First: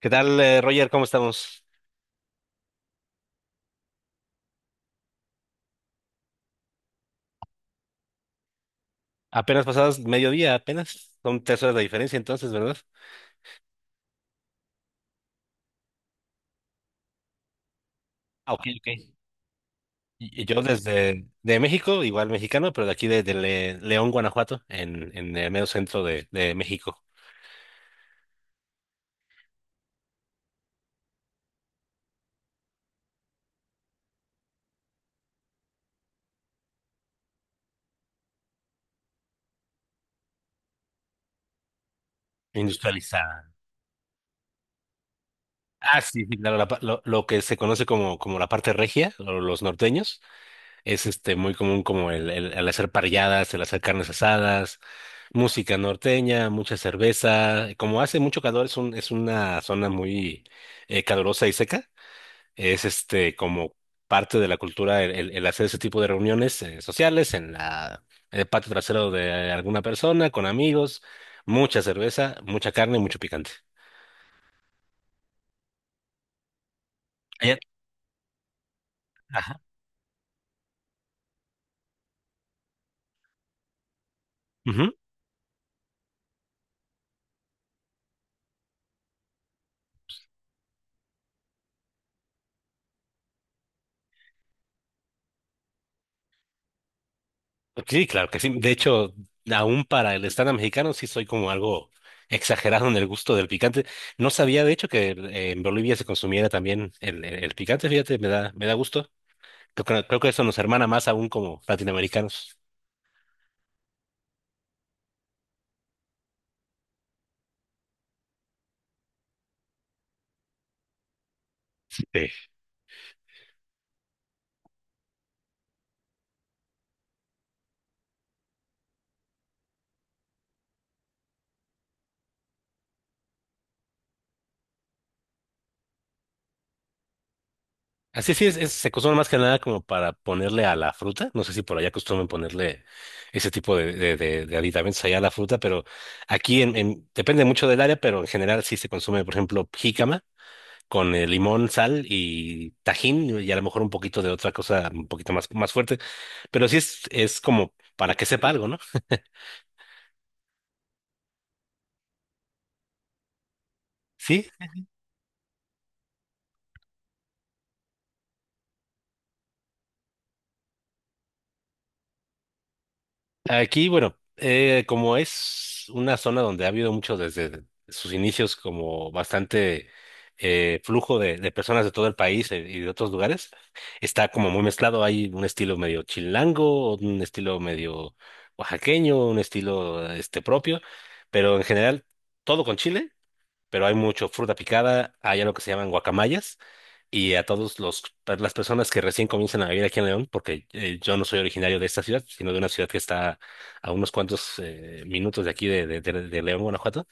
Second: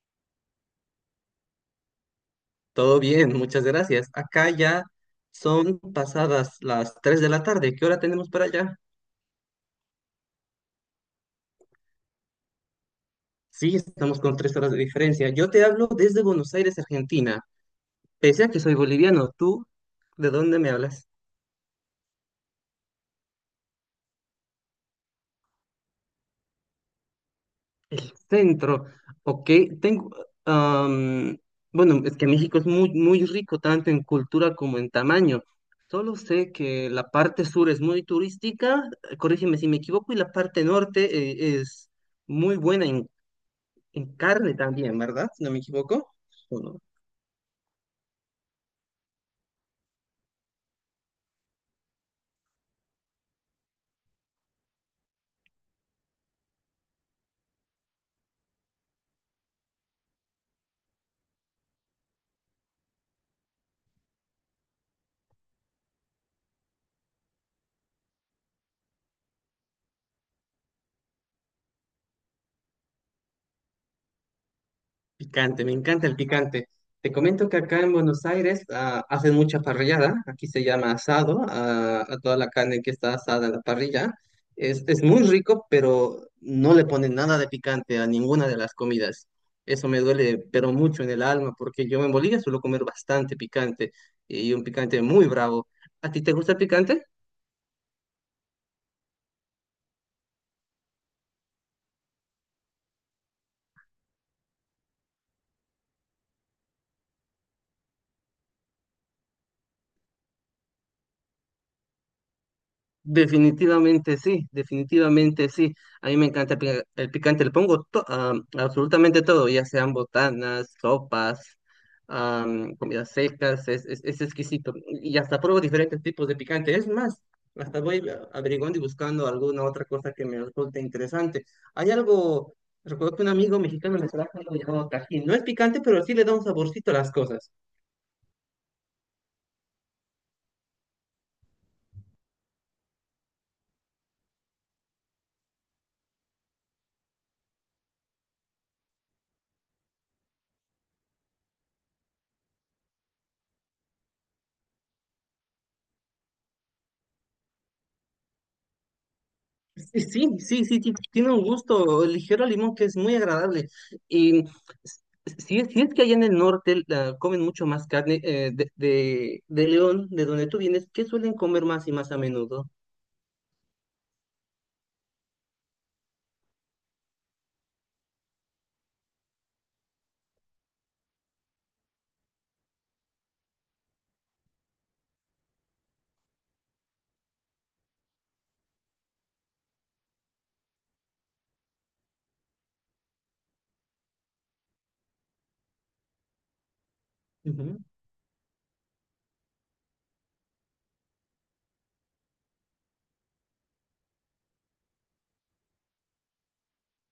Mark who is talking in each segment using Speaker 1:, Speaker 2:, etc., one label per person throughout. Speaker 1: ¿Qué tal, Roger? ¿Cómo estamos?
Speaker 2: Todo bien, muchas gracias. Acá ya son pasadas las 3 de la tarde. ¿Qué hora tenemos para allá?
Speaker 1: Apenas pasadas mediodía, apenas. Son 3 horas de diferencia entonces, ¿verdad?
Speaker 2: Sí, estamos con 3 horas de diferencia. Yo te hablo desde Buenos Aires, Argentina. Pese a
Speaker 1: Ah,
Speaker 2: que
Speaker 1: ok,
Speaker 2: soy
Speaker 1: ok.
Speaker 2: boliviano, ¿tú de
Speaker 1: Y
Speaker 2: dónde
Speaker 1: yo
Speaker 2: me hablas?
Speaker 1: desde de México, igual mexicano, pero de aquí de León, Guanajuato, en el medio centro de México,
Speaker 2: El centro. Ok. tengo... am, bueno, es que México es muy, muy rico tanto en cultura como en tamaño. Solo sé que la parte sur es muy turística, corrígeme si me equivoco, y la parte norte es muy buena en.
Speaker 1: industrializada.
Speaker 2: En carne también, ¿verdad? Si no me
Speaker 1: Ah,
Speaker 2: equivoco.
Speaker 1: sí, sí, claro,
Speaker 2: ¿O
Speaker 1: la pa-
Speaker 2: no?
Speaker 1: lo, lo que se conoce como, como la parte regia, o los norteños. Es muy común como el hacer parrilladas, el hacer carnes asadas, música norteña, mucha cerveza. Como hace mucho calor, es una zona muy calurosa y seca. Es como parte de la cultura el hacer ese tipo de reuniones sociales en el patio trasero de alguna persona, con amigos, mucha cerveza, mucha carne y mucho picante.
Speaker 2: Picante, me encanta el picante. Te comento que
Speaker 1: Allá-
Speaker 2: acá en Buenos Aires hacen
Speaker 1: Ajá.
Speaker 2: mucha parrillada. Aquí se llama asado, ah, a toda la carne que está asada en la parrilla. Es muy rico, pero no le ponen nada de picante a ninguna de las comidas. Eso me duele, pero mucho en el alma, porque yo en Bolivia suelo comer bastante picante y un picante muy bravo. ¿A ti te gusta el picante?
Speaker 1: Sí, claro que sí. De hecho, aún para el estándar mexicano sí soy como algo exagerado en el gusto del picante. No sabía, de hecho, que en Bolivia se consumiera también el picante. Fíjate, me da gusto. Creo que eso nos hermana más aún como latinoamericanos.
Speaker 2: Definitivamente sí, definitivamente sí. A mí me encanta el picante, le pongo a absolutamente todo, ya sean botanas, sopas,
Speaker 1: Sí.
Speaker 2: comidas secas, es exquisito. Y hasta pruebo diferentes tipos de picante. Es más, hasta averiguando y buscando alguna otra cosa que me resulte interesante. Hay algo, recuerdo que un amigo mexicano me trajo algo llamado Tajín. No es picante, pero sí le da un saborcito a las cosas.
Speaker 1: Así sí, se consume más que nada como para ponerle a la fruta. No sé si por allá acostumbran ponerle ese tipo de aditamentos allá a la fruta, pero aquí depende mucho del área, pero en general sí se consume, por ejemplo, jícama, con limón, sal y tajín y a lo mejor un poquito de otra cosa un poquito más fuerte, pero sí es como para que sepa algo, ¿no?
Speaker 2: Sí, sí, sí, sí, tiene un gusto ligero al limón que es muy agradable. Y
Speaker 1: Sí,
Speaker 2: s- si es, si es que allá en el norte la, comen mucho más carne de León, de donde tú vienes, ¿qué suelen comer más y más a menudo?
Speaker 1: aquí, bueno, como es una zona donde ha habido mucho desde sus inicios como bastante flujo de personas de todo el país y de otros lugares, está como muy mezclado, hay un estilo medio chilango, un estilo medio oaxaqueño, un estilo propio, pero en general todo con chile, pero hay mucho fruta picada, hay algo que se llaman guacamayas, y a todos
Speaker 2: Ujú.
Speaker 1: los, a las personas que recién comienzan a vivir aquí en León, porque yo no soy originario de esta ciudad, sino de una ciudad que está a unos cuantos minutos de aquí de León, Guanajuato,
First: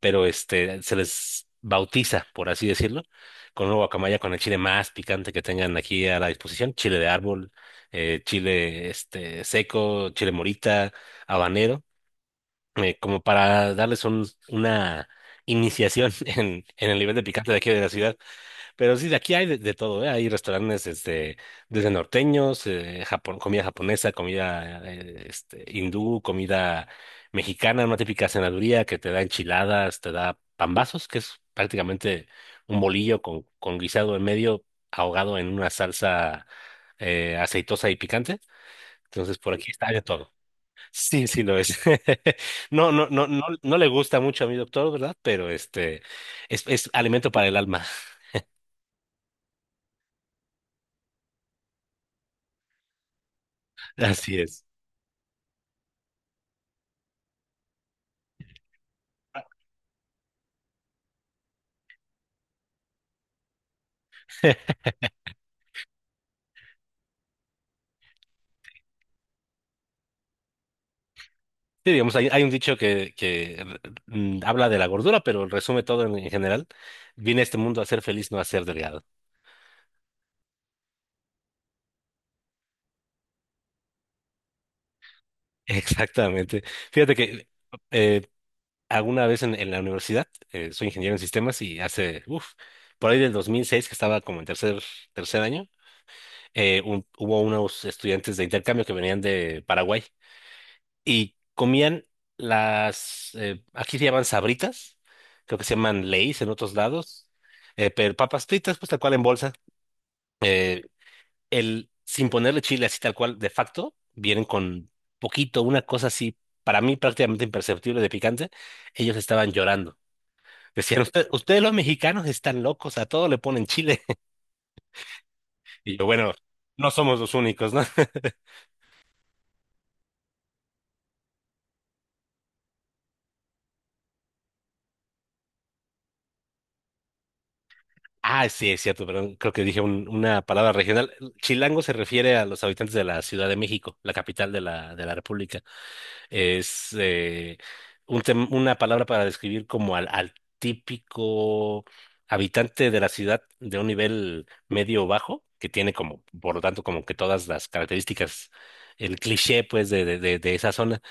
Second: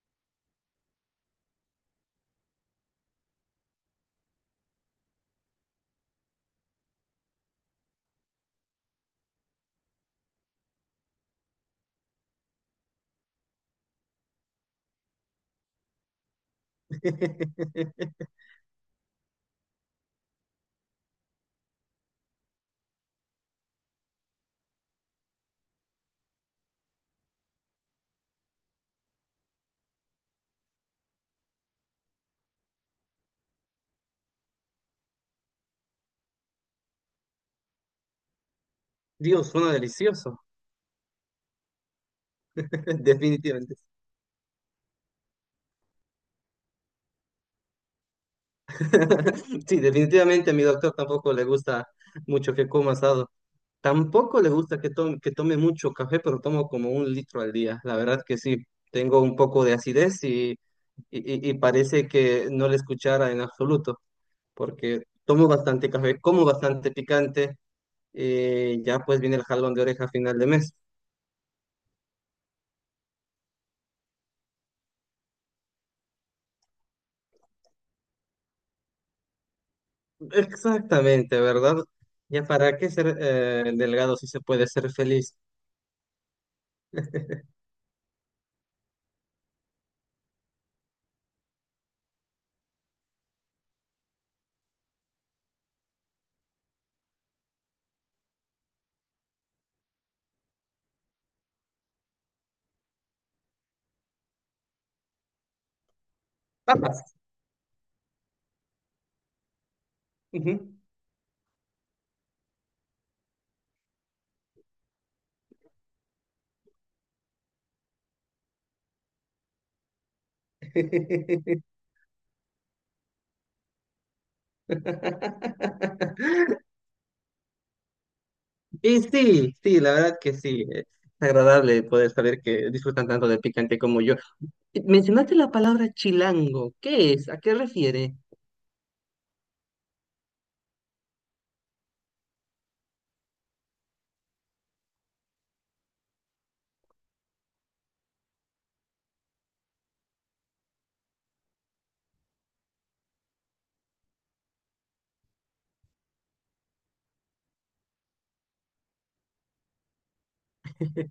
Speaker 1: pero se les bautiza, por así decirlo, con una guacamaya con el chile más picante que tengan aquí a la disposición, chile de árbol, chile seco, chile morita, habanero, como para darles una iniciación en el nivel de picante de aquí de la ciudad. Pero sí, de aquí hay de todo, ¿eh? Hay restaurantes desde norteños, Japón, comida japonesa, comida hindú, comida mexicana, una típica cenaduría que te da enchiladas, te da pambazos, que es prácticamente un bolillo con guisado en medio, ahogado en una salsa aceitosa y picante. Entonces,
Speaker 2: Dios,
Speaker 1: por aquí
Speaker 2: suena
Speaker 1: está de todo.
Speaker 2: delicioso.
Speaker 1: Sí, sí lo es. No, no, no, no,
Speaker 2: Definitivamente.
Speaker 1: no le gusta mucho a mi doctor, ¿verdad? Pero es alimento para el alma.
Speaker 2: Sí, definitivamente a mi doctor tampoco le gusta mucho que coma asado.
Speaker 1: Así
Speaker 2: Tampoco le
Speaker 1: es.
Speaker 2: gusta que tome mucho café, pero tomo como un litro al día. La verdad que sí, tengo un poco de acidez y, y parece que no le escuchara en absoluto, porque tomo bastante café, como bastante picante, y ya pues viene el jalón de oreja a final de mes.
Speaker 1: Sí, digamos, hay un dicho que habla de la gordura, pero resume todo en general. Vine a este mundo a ser feliz, no a ser delgado.
Speaker 2: Exactamente, ¿verdad? Ya para qué ser delgado si se puede ser feliz.
Speaker 1: Exactamente. Fíjate que eh, alguna vez en la universidad, soy ingeniero en sistemas y hace, uff, por ahí del 2006, que estaba como en tercer año, hubo unos estudiantes de intercambio que venían de Paraguay, y comían las, aquí se llaman sabritas, creo que se llaman Lay's en otros
Speaker 2: Papas.
Speaker 1: lados, pero papas fritas, pues tal cual en bolsa.
Speaker 2: Ujú.
Speaker 1: Eh, Sin ponerle chile así tal cual, de facto, vienen con poquito, una cosa así, para mí prácticamente imperceptible de picante, ellos estaban llorando. Decían, "Ustedes los mexicanos están locos, a todo le ponen chile". Y yo, bueno, no somos los únicos, ¿no?
Speaker 2: Y sí, sí, la verdad que sí. Es agradable poder saber que disfrutan tanto del picante como yo. Mencionaste la palabra chilango. ¿Qué es? ¿A qué refiere?
Speaker 1: Ah, sí, es cierto, perdón. Creo que dije una palabra regional. Chilango se refiere a los habitantes de la Ciudad de México, la capital de la República. Es una palabra para describir como al típico habitante de la ciudad de un nivel medio o bajo, que tiene como, por lo tanto, como que todas las características, el cliché, pues, de esa zona,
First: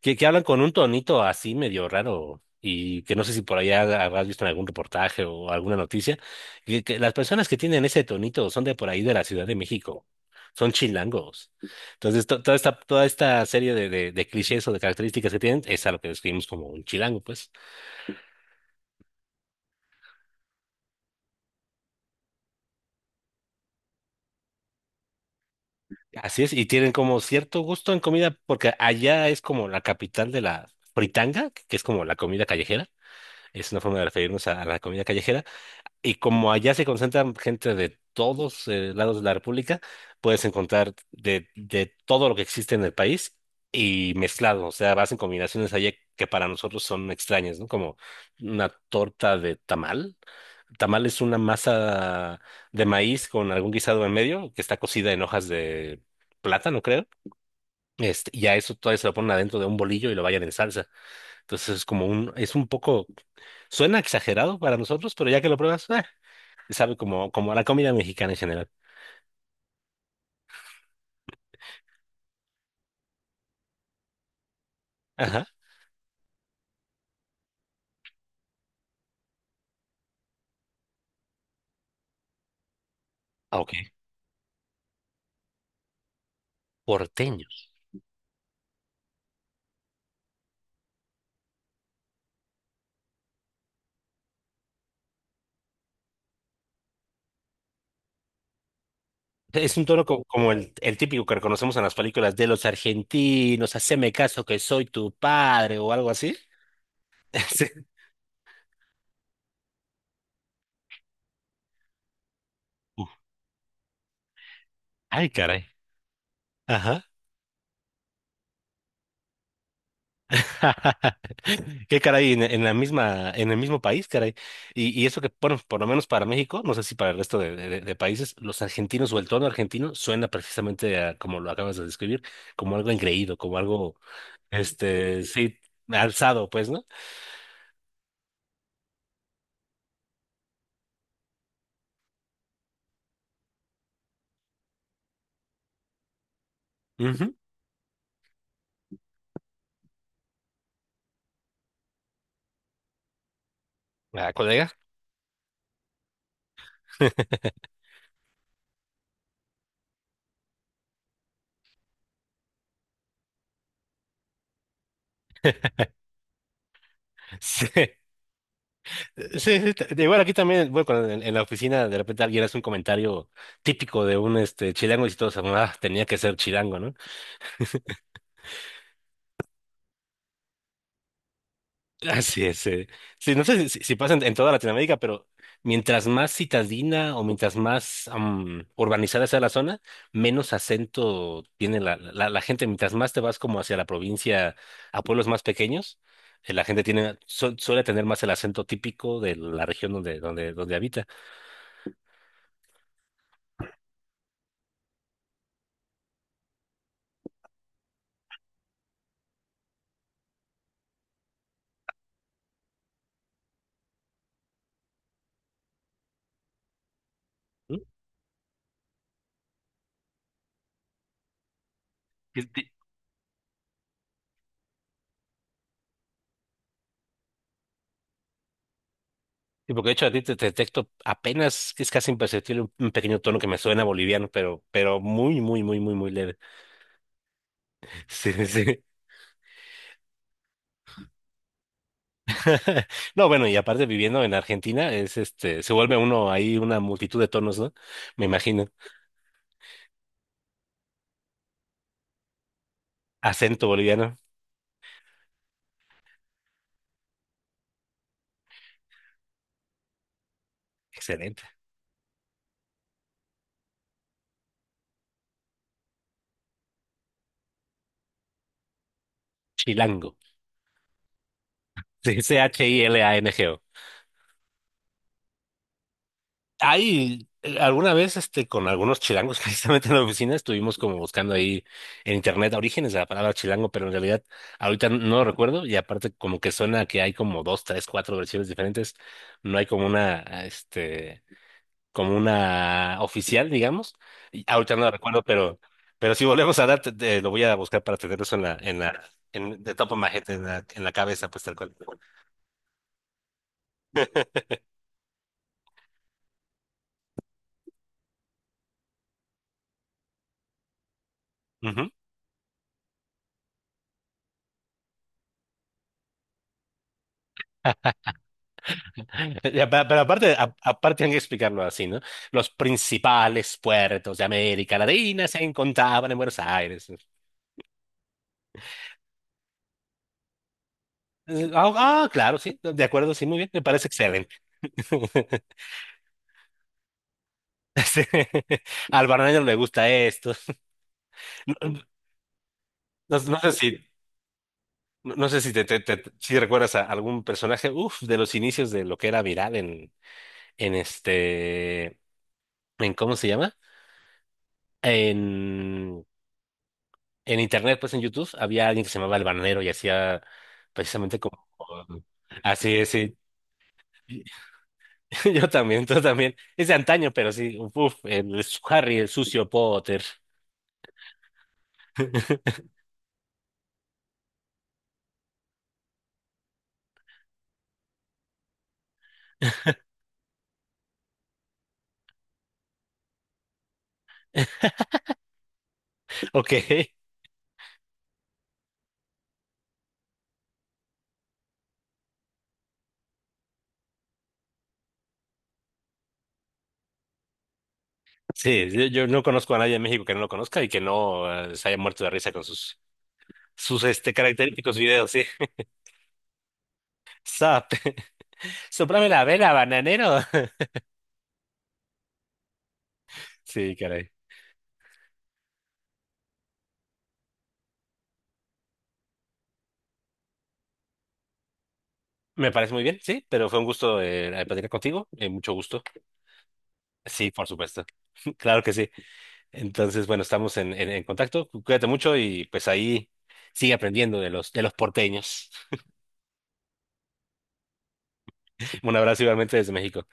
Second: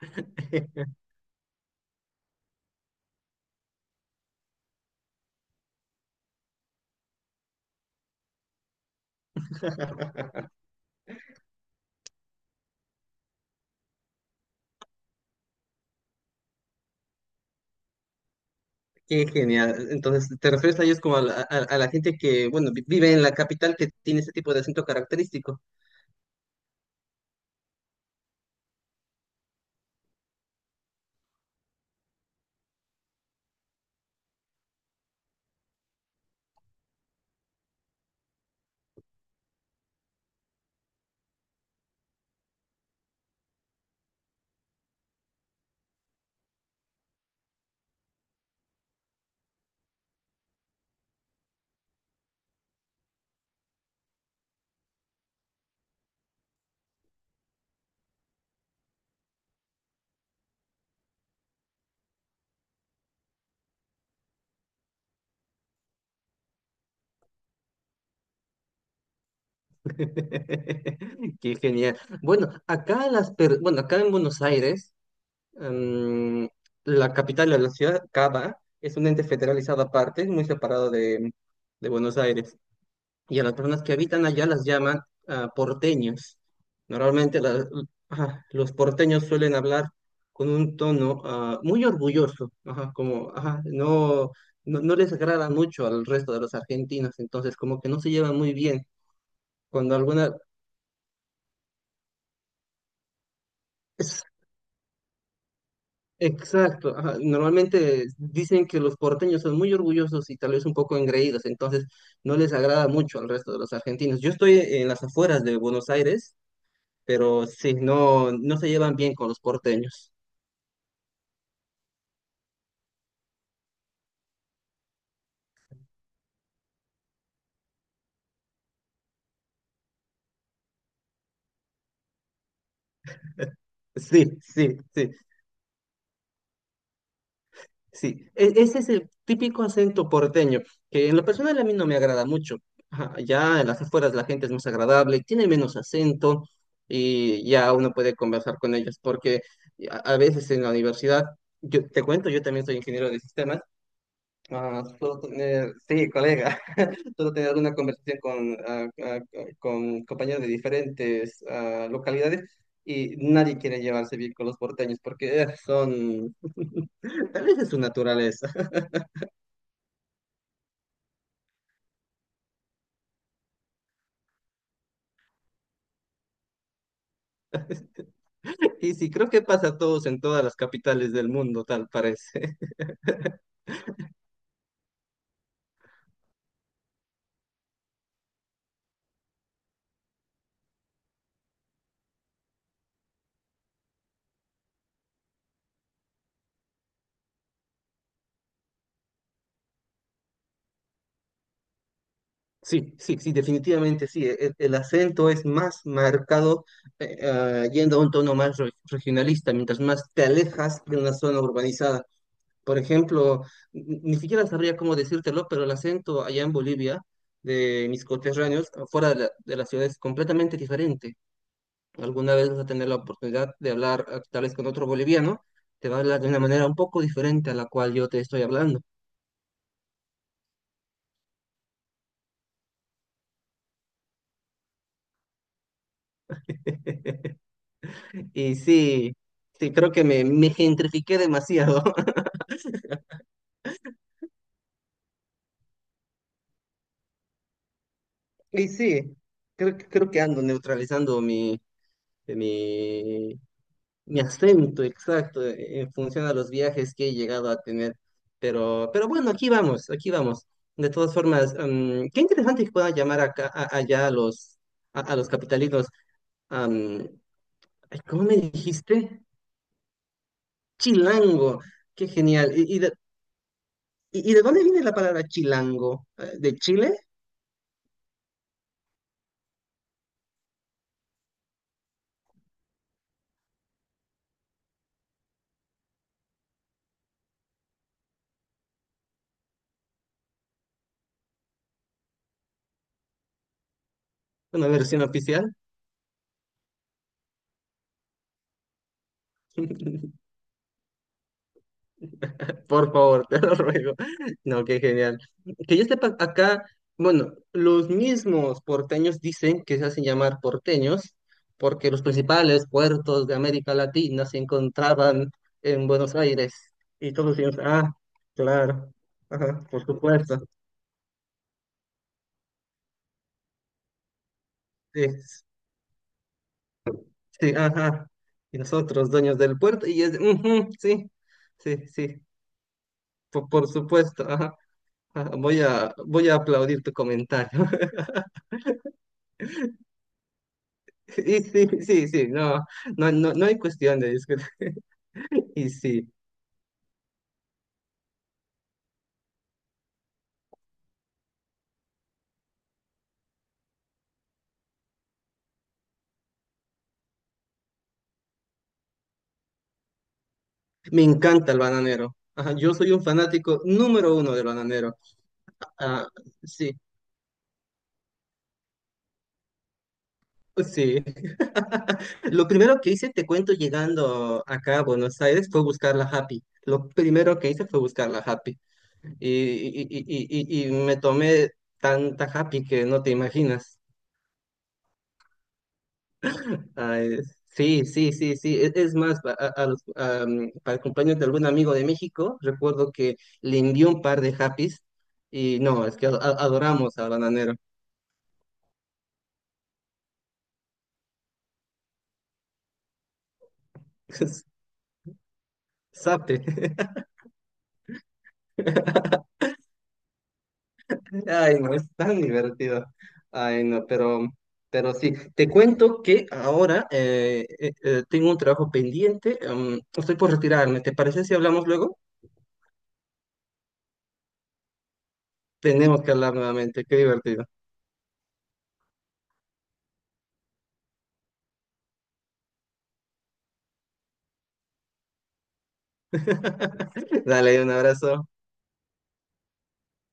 Speaker 1: que hablan con un tonito así medio raro y que no sé si por allá habrás visto en algún reportaje o alguna noticia, que las personas que tienen ese tonito son de por ahí de la Ciudad de México, son chilangos. Entonces, toda esta serie de clichés o de características que tienen es a lo que describimos como un chilango, pues.
Speaker 2: Qué genial. Entonces, ¿te refieres a ellos como a la gente que, bueno, vive en la capital que tiene ese tipo de acento característico?
Speaker 1: Así es, y tienen como cierto gusto en comida porque allá es como la capital de la fritanga, que es como la comida callejera. Es una forma de referirnos a la comida callejera. Y como allá se concentran gente de todos lados de la República, puedes encontrar de todo lo que existe en el país y mezclado. O sea, vas en combinaciones allá que para nosotros son extrañas, ¿no? Como una torta de tamal. Tamal es una masa de maíz con algún guisado en medio que está cocida en hojas de plátano, creo. Y a eso todavía se lo ponen adentro de un bolillo y lo vayan en salsa. Entonces es un poco, suena exagerado para nosotros, pero ya que lo pruebas, ah, sabe como a la comida mexicana en general.
Speaker 2: Qué genial. Bueno, acá acá en Buenos Aires,
Speaker 1: Ajá.
Speaker 2: mm, la capital de la ciudad, Cava, es un ente federalizado aparte, muy separado de Buenos Aires, y a las
Speaker 1: Ah, ok.
Speaker 2: personas que habitan allá las llaman porteños. Normalmente
Speaker 1: Porteños.
Speaker 2: ajá, los porteños suelen hablar con un tono muy orgulloso, ajá, como ajá, no, no, no les agrada mucho al resto de los argentinos, entonces como que no se llevan muy bien
Speaker 1: Es un
Speaker 2: cuando
Speaker 1: tono co-
Speaker 2: alguna...
Speaker 1: como el típico que reconocemos en las películas de los argentinos, haceme
Speaker 2: es-
Speaker 1: caso que soy tu padre o algo así.
Speaker 2: exacto, ajá,
Speaker 1: Sí.
Speaker 2: normalmente dicen que los porteños son muy orgullosos y tal vez un poco engreídos, entonces no les agrada
Speaker 1: Uf,
Speaker 2: mucho al resto de los argentinos. Yo estoy en las
Speaker 1: ay,
Speaker 2: afueras de
Speaker 1: caray.
Speaker 2: Buenos Aires,
Speaker 1: Ajá.
Speaker 2: pero sí, no, no se llevan bien con los porteños.
Speaker 1: Qué caray, en el mismo país, caray. Y eso que, bueno, por lo menos para México, no sé si para el resto de países, los argentinos o el tono argentino suena precisamente a, como lo acabas de describir, como algo engreído, como algo,
Speaker 2: Sí, sí, sí,
Speaker 1: sí, alzado, pues, ¿no?
Speaker 2: sí. Ese es el típico acento porteño, que en lo personal a mí no me agrada mucho. Ajá, ya en las afueras la gente es más agradable, tiene menos acento
Speaker 1: Ujú.
Speaker 2: y ya uno puede conversar con ellos, porque a veces en la universidad, yo te cuento, yo también soy ingeniero de sistemas.
Speaker 1: Ah, colega.
Speaker 2: Ah, solo tener, sí, colega, solo tener una conversación con, con compañeros de diferentes localidades, y nadie quiere llevarse bien con los porteños porque son, tal vez
Speaker 1: Sí,
Speaker 2: es su naturaleza.
Speaker 1: sí, sí, igual aquí también, bueno, cuando en la oficina de repente alguien hace un comentario típico de un chilango y todos, ah, tenía que ser chilango, ¿no?
Speaker 2: Y sí, creo que pasa a todos en todas las capitales del mundo, tal
Speaker 1: Así
Speaker 2: parece.
Speaker 1: es. Sí, no sé si pasa en toda Latinoamérica, pero mientras más citadina o mientras más urbanizada sea la zona, menos acento tiene la gente. Mientras más te vas como hacia la provincia, a pueblos más pequeños, la gente suele tener más el acento típico de la región donde habita.
Speaker 2: Sí, sí, sí, definitivamente sí. El acento es más marcado yendo a un tono más regionalista, mientras más te alejas de una zona urbanizada. Por ejemplo, ni siquiera sabría cómo decírtelo, pero el acento allá en Bolivia
Speaker 1: ¿Mm?
Speaker 2: de mis coterráneos fuera de la ciudad es completamente diferente. Alguna
Speaker 1: Y-
Speaker 2: vez vas a
Speaker 1: y-
Speaker 2: tener la oportunidad de hablar tal vez con otro boliviano, te va a hablar de una manera un poco diferente a la cual yo te estoy hablando.
Speaker 1: y porque de hecho a ti te detecto apenas, es casi imperceptible un pequeño tono que me suena boliviano, pero muy, muy, muy, muy, muy leve. Sí, sí.
Speaker 2: Y
Speaker 1: Sí.
Speaker 2: sí, sí, creo que me gentrifiqué demasiado.
Speaker 1: No, bueno, y aparte viviendo en Argentina, se vuelve uno ahí una multitud de tonos, ¿no? Me imagino.
Speaker 2: Y sí, creo que ando neutralizando mi,
Speaker 1: Acento boliviano.
Speaker 2: Mi acento, exacto, en función a los viajes que he llegado a tener. Pero bueno, aquí vamos, aquí vamos. De todas
Speaker 1: Excelente.
Speaker 2: formas, qué interesante que puedan llamar allá a los, a los capitalinos. am, Ay, ¿cómo me dijiste?
Speaker 1: Chilango.
Speaker 2: Chilango, qué
Speaker 1: Sí,
Speaker 2: genial. ¿Y, y de,
Speaker 1: C-H-I-L-A-N-G-O.
Speaker 2: y- y de dónde viene la palabra chilango? ¿De Chile?
Speaker 1: Ahí, alguna vez con algunos chilangos, precisamente en la oficina, estuvimos como buscando ahí en internet orígenes de la palabra chilango, pero en realidad ahorita no lo recuerdo y aparte como que suena que hay como dos, tres, cuatro versiones diferentes, no hay como una, este, como una oficial, digamos, y
Speaker 2: ¿Una
Speaker 1: ahorita no la
Speaker 2: versión
Speaker 1: recuerdo,
Speaker 2: oficial?
Speaker 1: pero si volvemos a dar, lo voy a buscar para tener eso en de top of my head, en la cabeza, pues tal cual.
Speaker 2: Por favor, te lo ruego. No, qué genial. Que yo sepa, acá, bueno, los mismos porteños dicen que se hacen llamar porteños
Speaker 1: Ujú.
Speaker 2: porque los principales puertos de América Latina se encontraban en Buenos Aires. Y todos decían, ah, claro, ajá,
Speaker 1: Ya, pe-
Speaker 2: por
Speaker 1: Pero aparte,
Speaker 2: supuesto.
Speaker 1: aparte hay que explicarlo así, ¿no? Los principales puertos de América
Speaker 2: Sí,
Speaker 1: Latina se encontraban en Buenos Aires.
Speaker 2: sí, ajá. Y nosotros, dueños del puerto, y es, de, "Ujú, sí, sí,
Speaker 1: Ah, ah,
Speaker 2: sí,
Speaker 1: claro, sí, de acuerdo, sí, muy
Speaker 2: por,
Speaker 1: bien, me
Speaker 2: por
Speaker 1: parece
Speaker 2: supuesto,
Speaker 1: excelente.
Speaker 2: ajá, ajá, Voy a aplaudir tu comentario.
Speaker 1: Sí. Al Barney le gusta esto.
Speaker 2: Y
Speaker 1: No,
Speaker 2: sí, sí, sí, no, no,
Speaker 1: no
Speaker 2: no,
Speaker 1: no
Speaker 2: no
Speaker 1: sé
Speaker 2: hay
Speaker 1: si,
Speaker 2: cuestión de discutir.
Speaker 1: no no sé si te,
Speaker 2: Y
Speaker 1: te- te-
Speaker 2: sí,
Speaker 1: si recuerdas a algún personaje, uf, de los inicios de lo que era viral en, en este, en ¿cómo se llama? en en internet, pues en YouTube, había alguien que se llamaba El Bananero y hacía
Speaker 2: me
Speaker 1: precisamente como.
Speaker 2: encanta el bananero. Ajá, yo
Speaker 1: Así es,
Speaker 2: soy un
Speaker 1: sí.
Speaker 2: fanático número uno del bananero.
Speaker 1: Yo también, tú
Speaker 2: Ah,
Speaker 1: también. Es de
Speaker 2: sí,
Speaker 1: antaño, pero sí. Uf, el Harry, el sucio Potter.
Speaker 2: sí. Lo primero que hice, te cuento, llegando acá a Buenos Aires fue buscar la Happy. Lo primero que hice fue buscar la Happy. Y me tomé tanta Happy que no te imaginas.
Speaker 1: Ok.
Speaker 2: Ah, sí, sí, sí, sí. Es más, pa- a los- a, mm, para el cumpleaños de algún amigo de México, recuerdo que le envió un par de happies y no, es que adoramos al bananero.
Speaker 1: Sí, yo no conozco a nadie en México que no lo conozca y que no se haya muerto de risa con sus característicos videos, sí.
Speaker 2: Sape.
Speaker 1: Zap. Sóprame la vela, bananero.
Speaker 2: Ay, no, es tan divertido. Ay,
Speaker 1: Sí,
Speaker 2: no,
Speaker 1: caray.
Speaker 2: pero, sí. Te cuento que ahora tengo un trabajo pendiente. Estoy por retirarme. ¿Te parece si hablamos luego?
Speaker 1: Me parece muy bien, sí, pero fue un gusto platicar contigo. Mucho gusto.
Speaker 2: Tenemos que hablar nuevamente. Qué
Speaker 1: Sí, por
Speaker 2: divertido.
Speaker 1: supuesto. Claro que sí. Entonces, bueno, estamos en contacto. Cuídate mucho y pues ahí sigue aprendiendo de los porteños.
Speaker 2: Dale, un abrazo.
Speaker 1: Un abrazo igualmente desde México.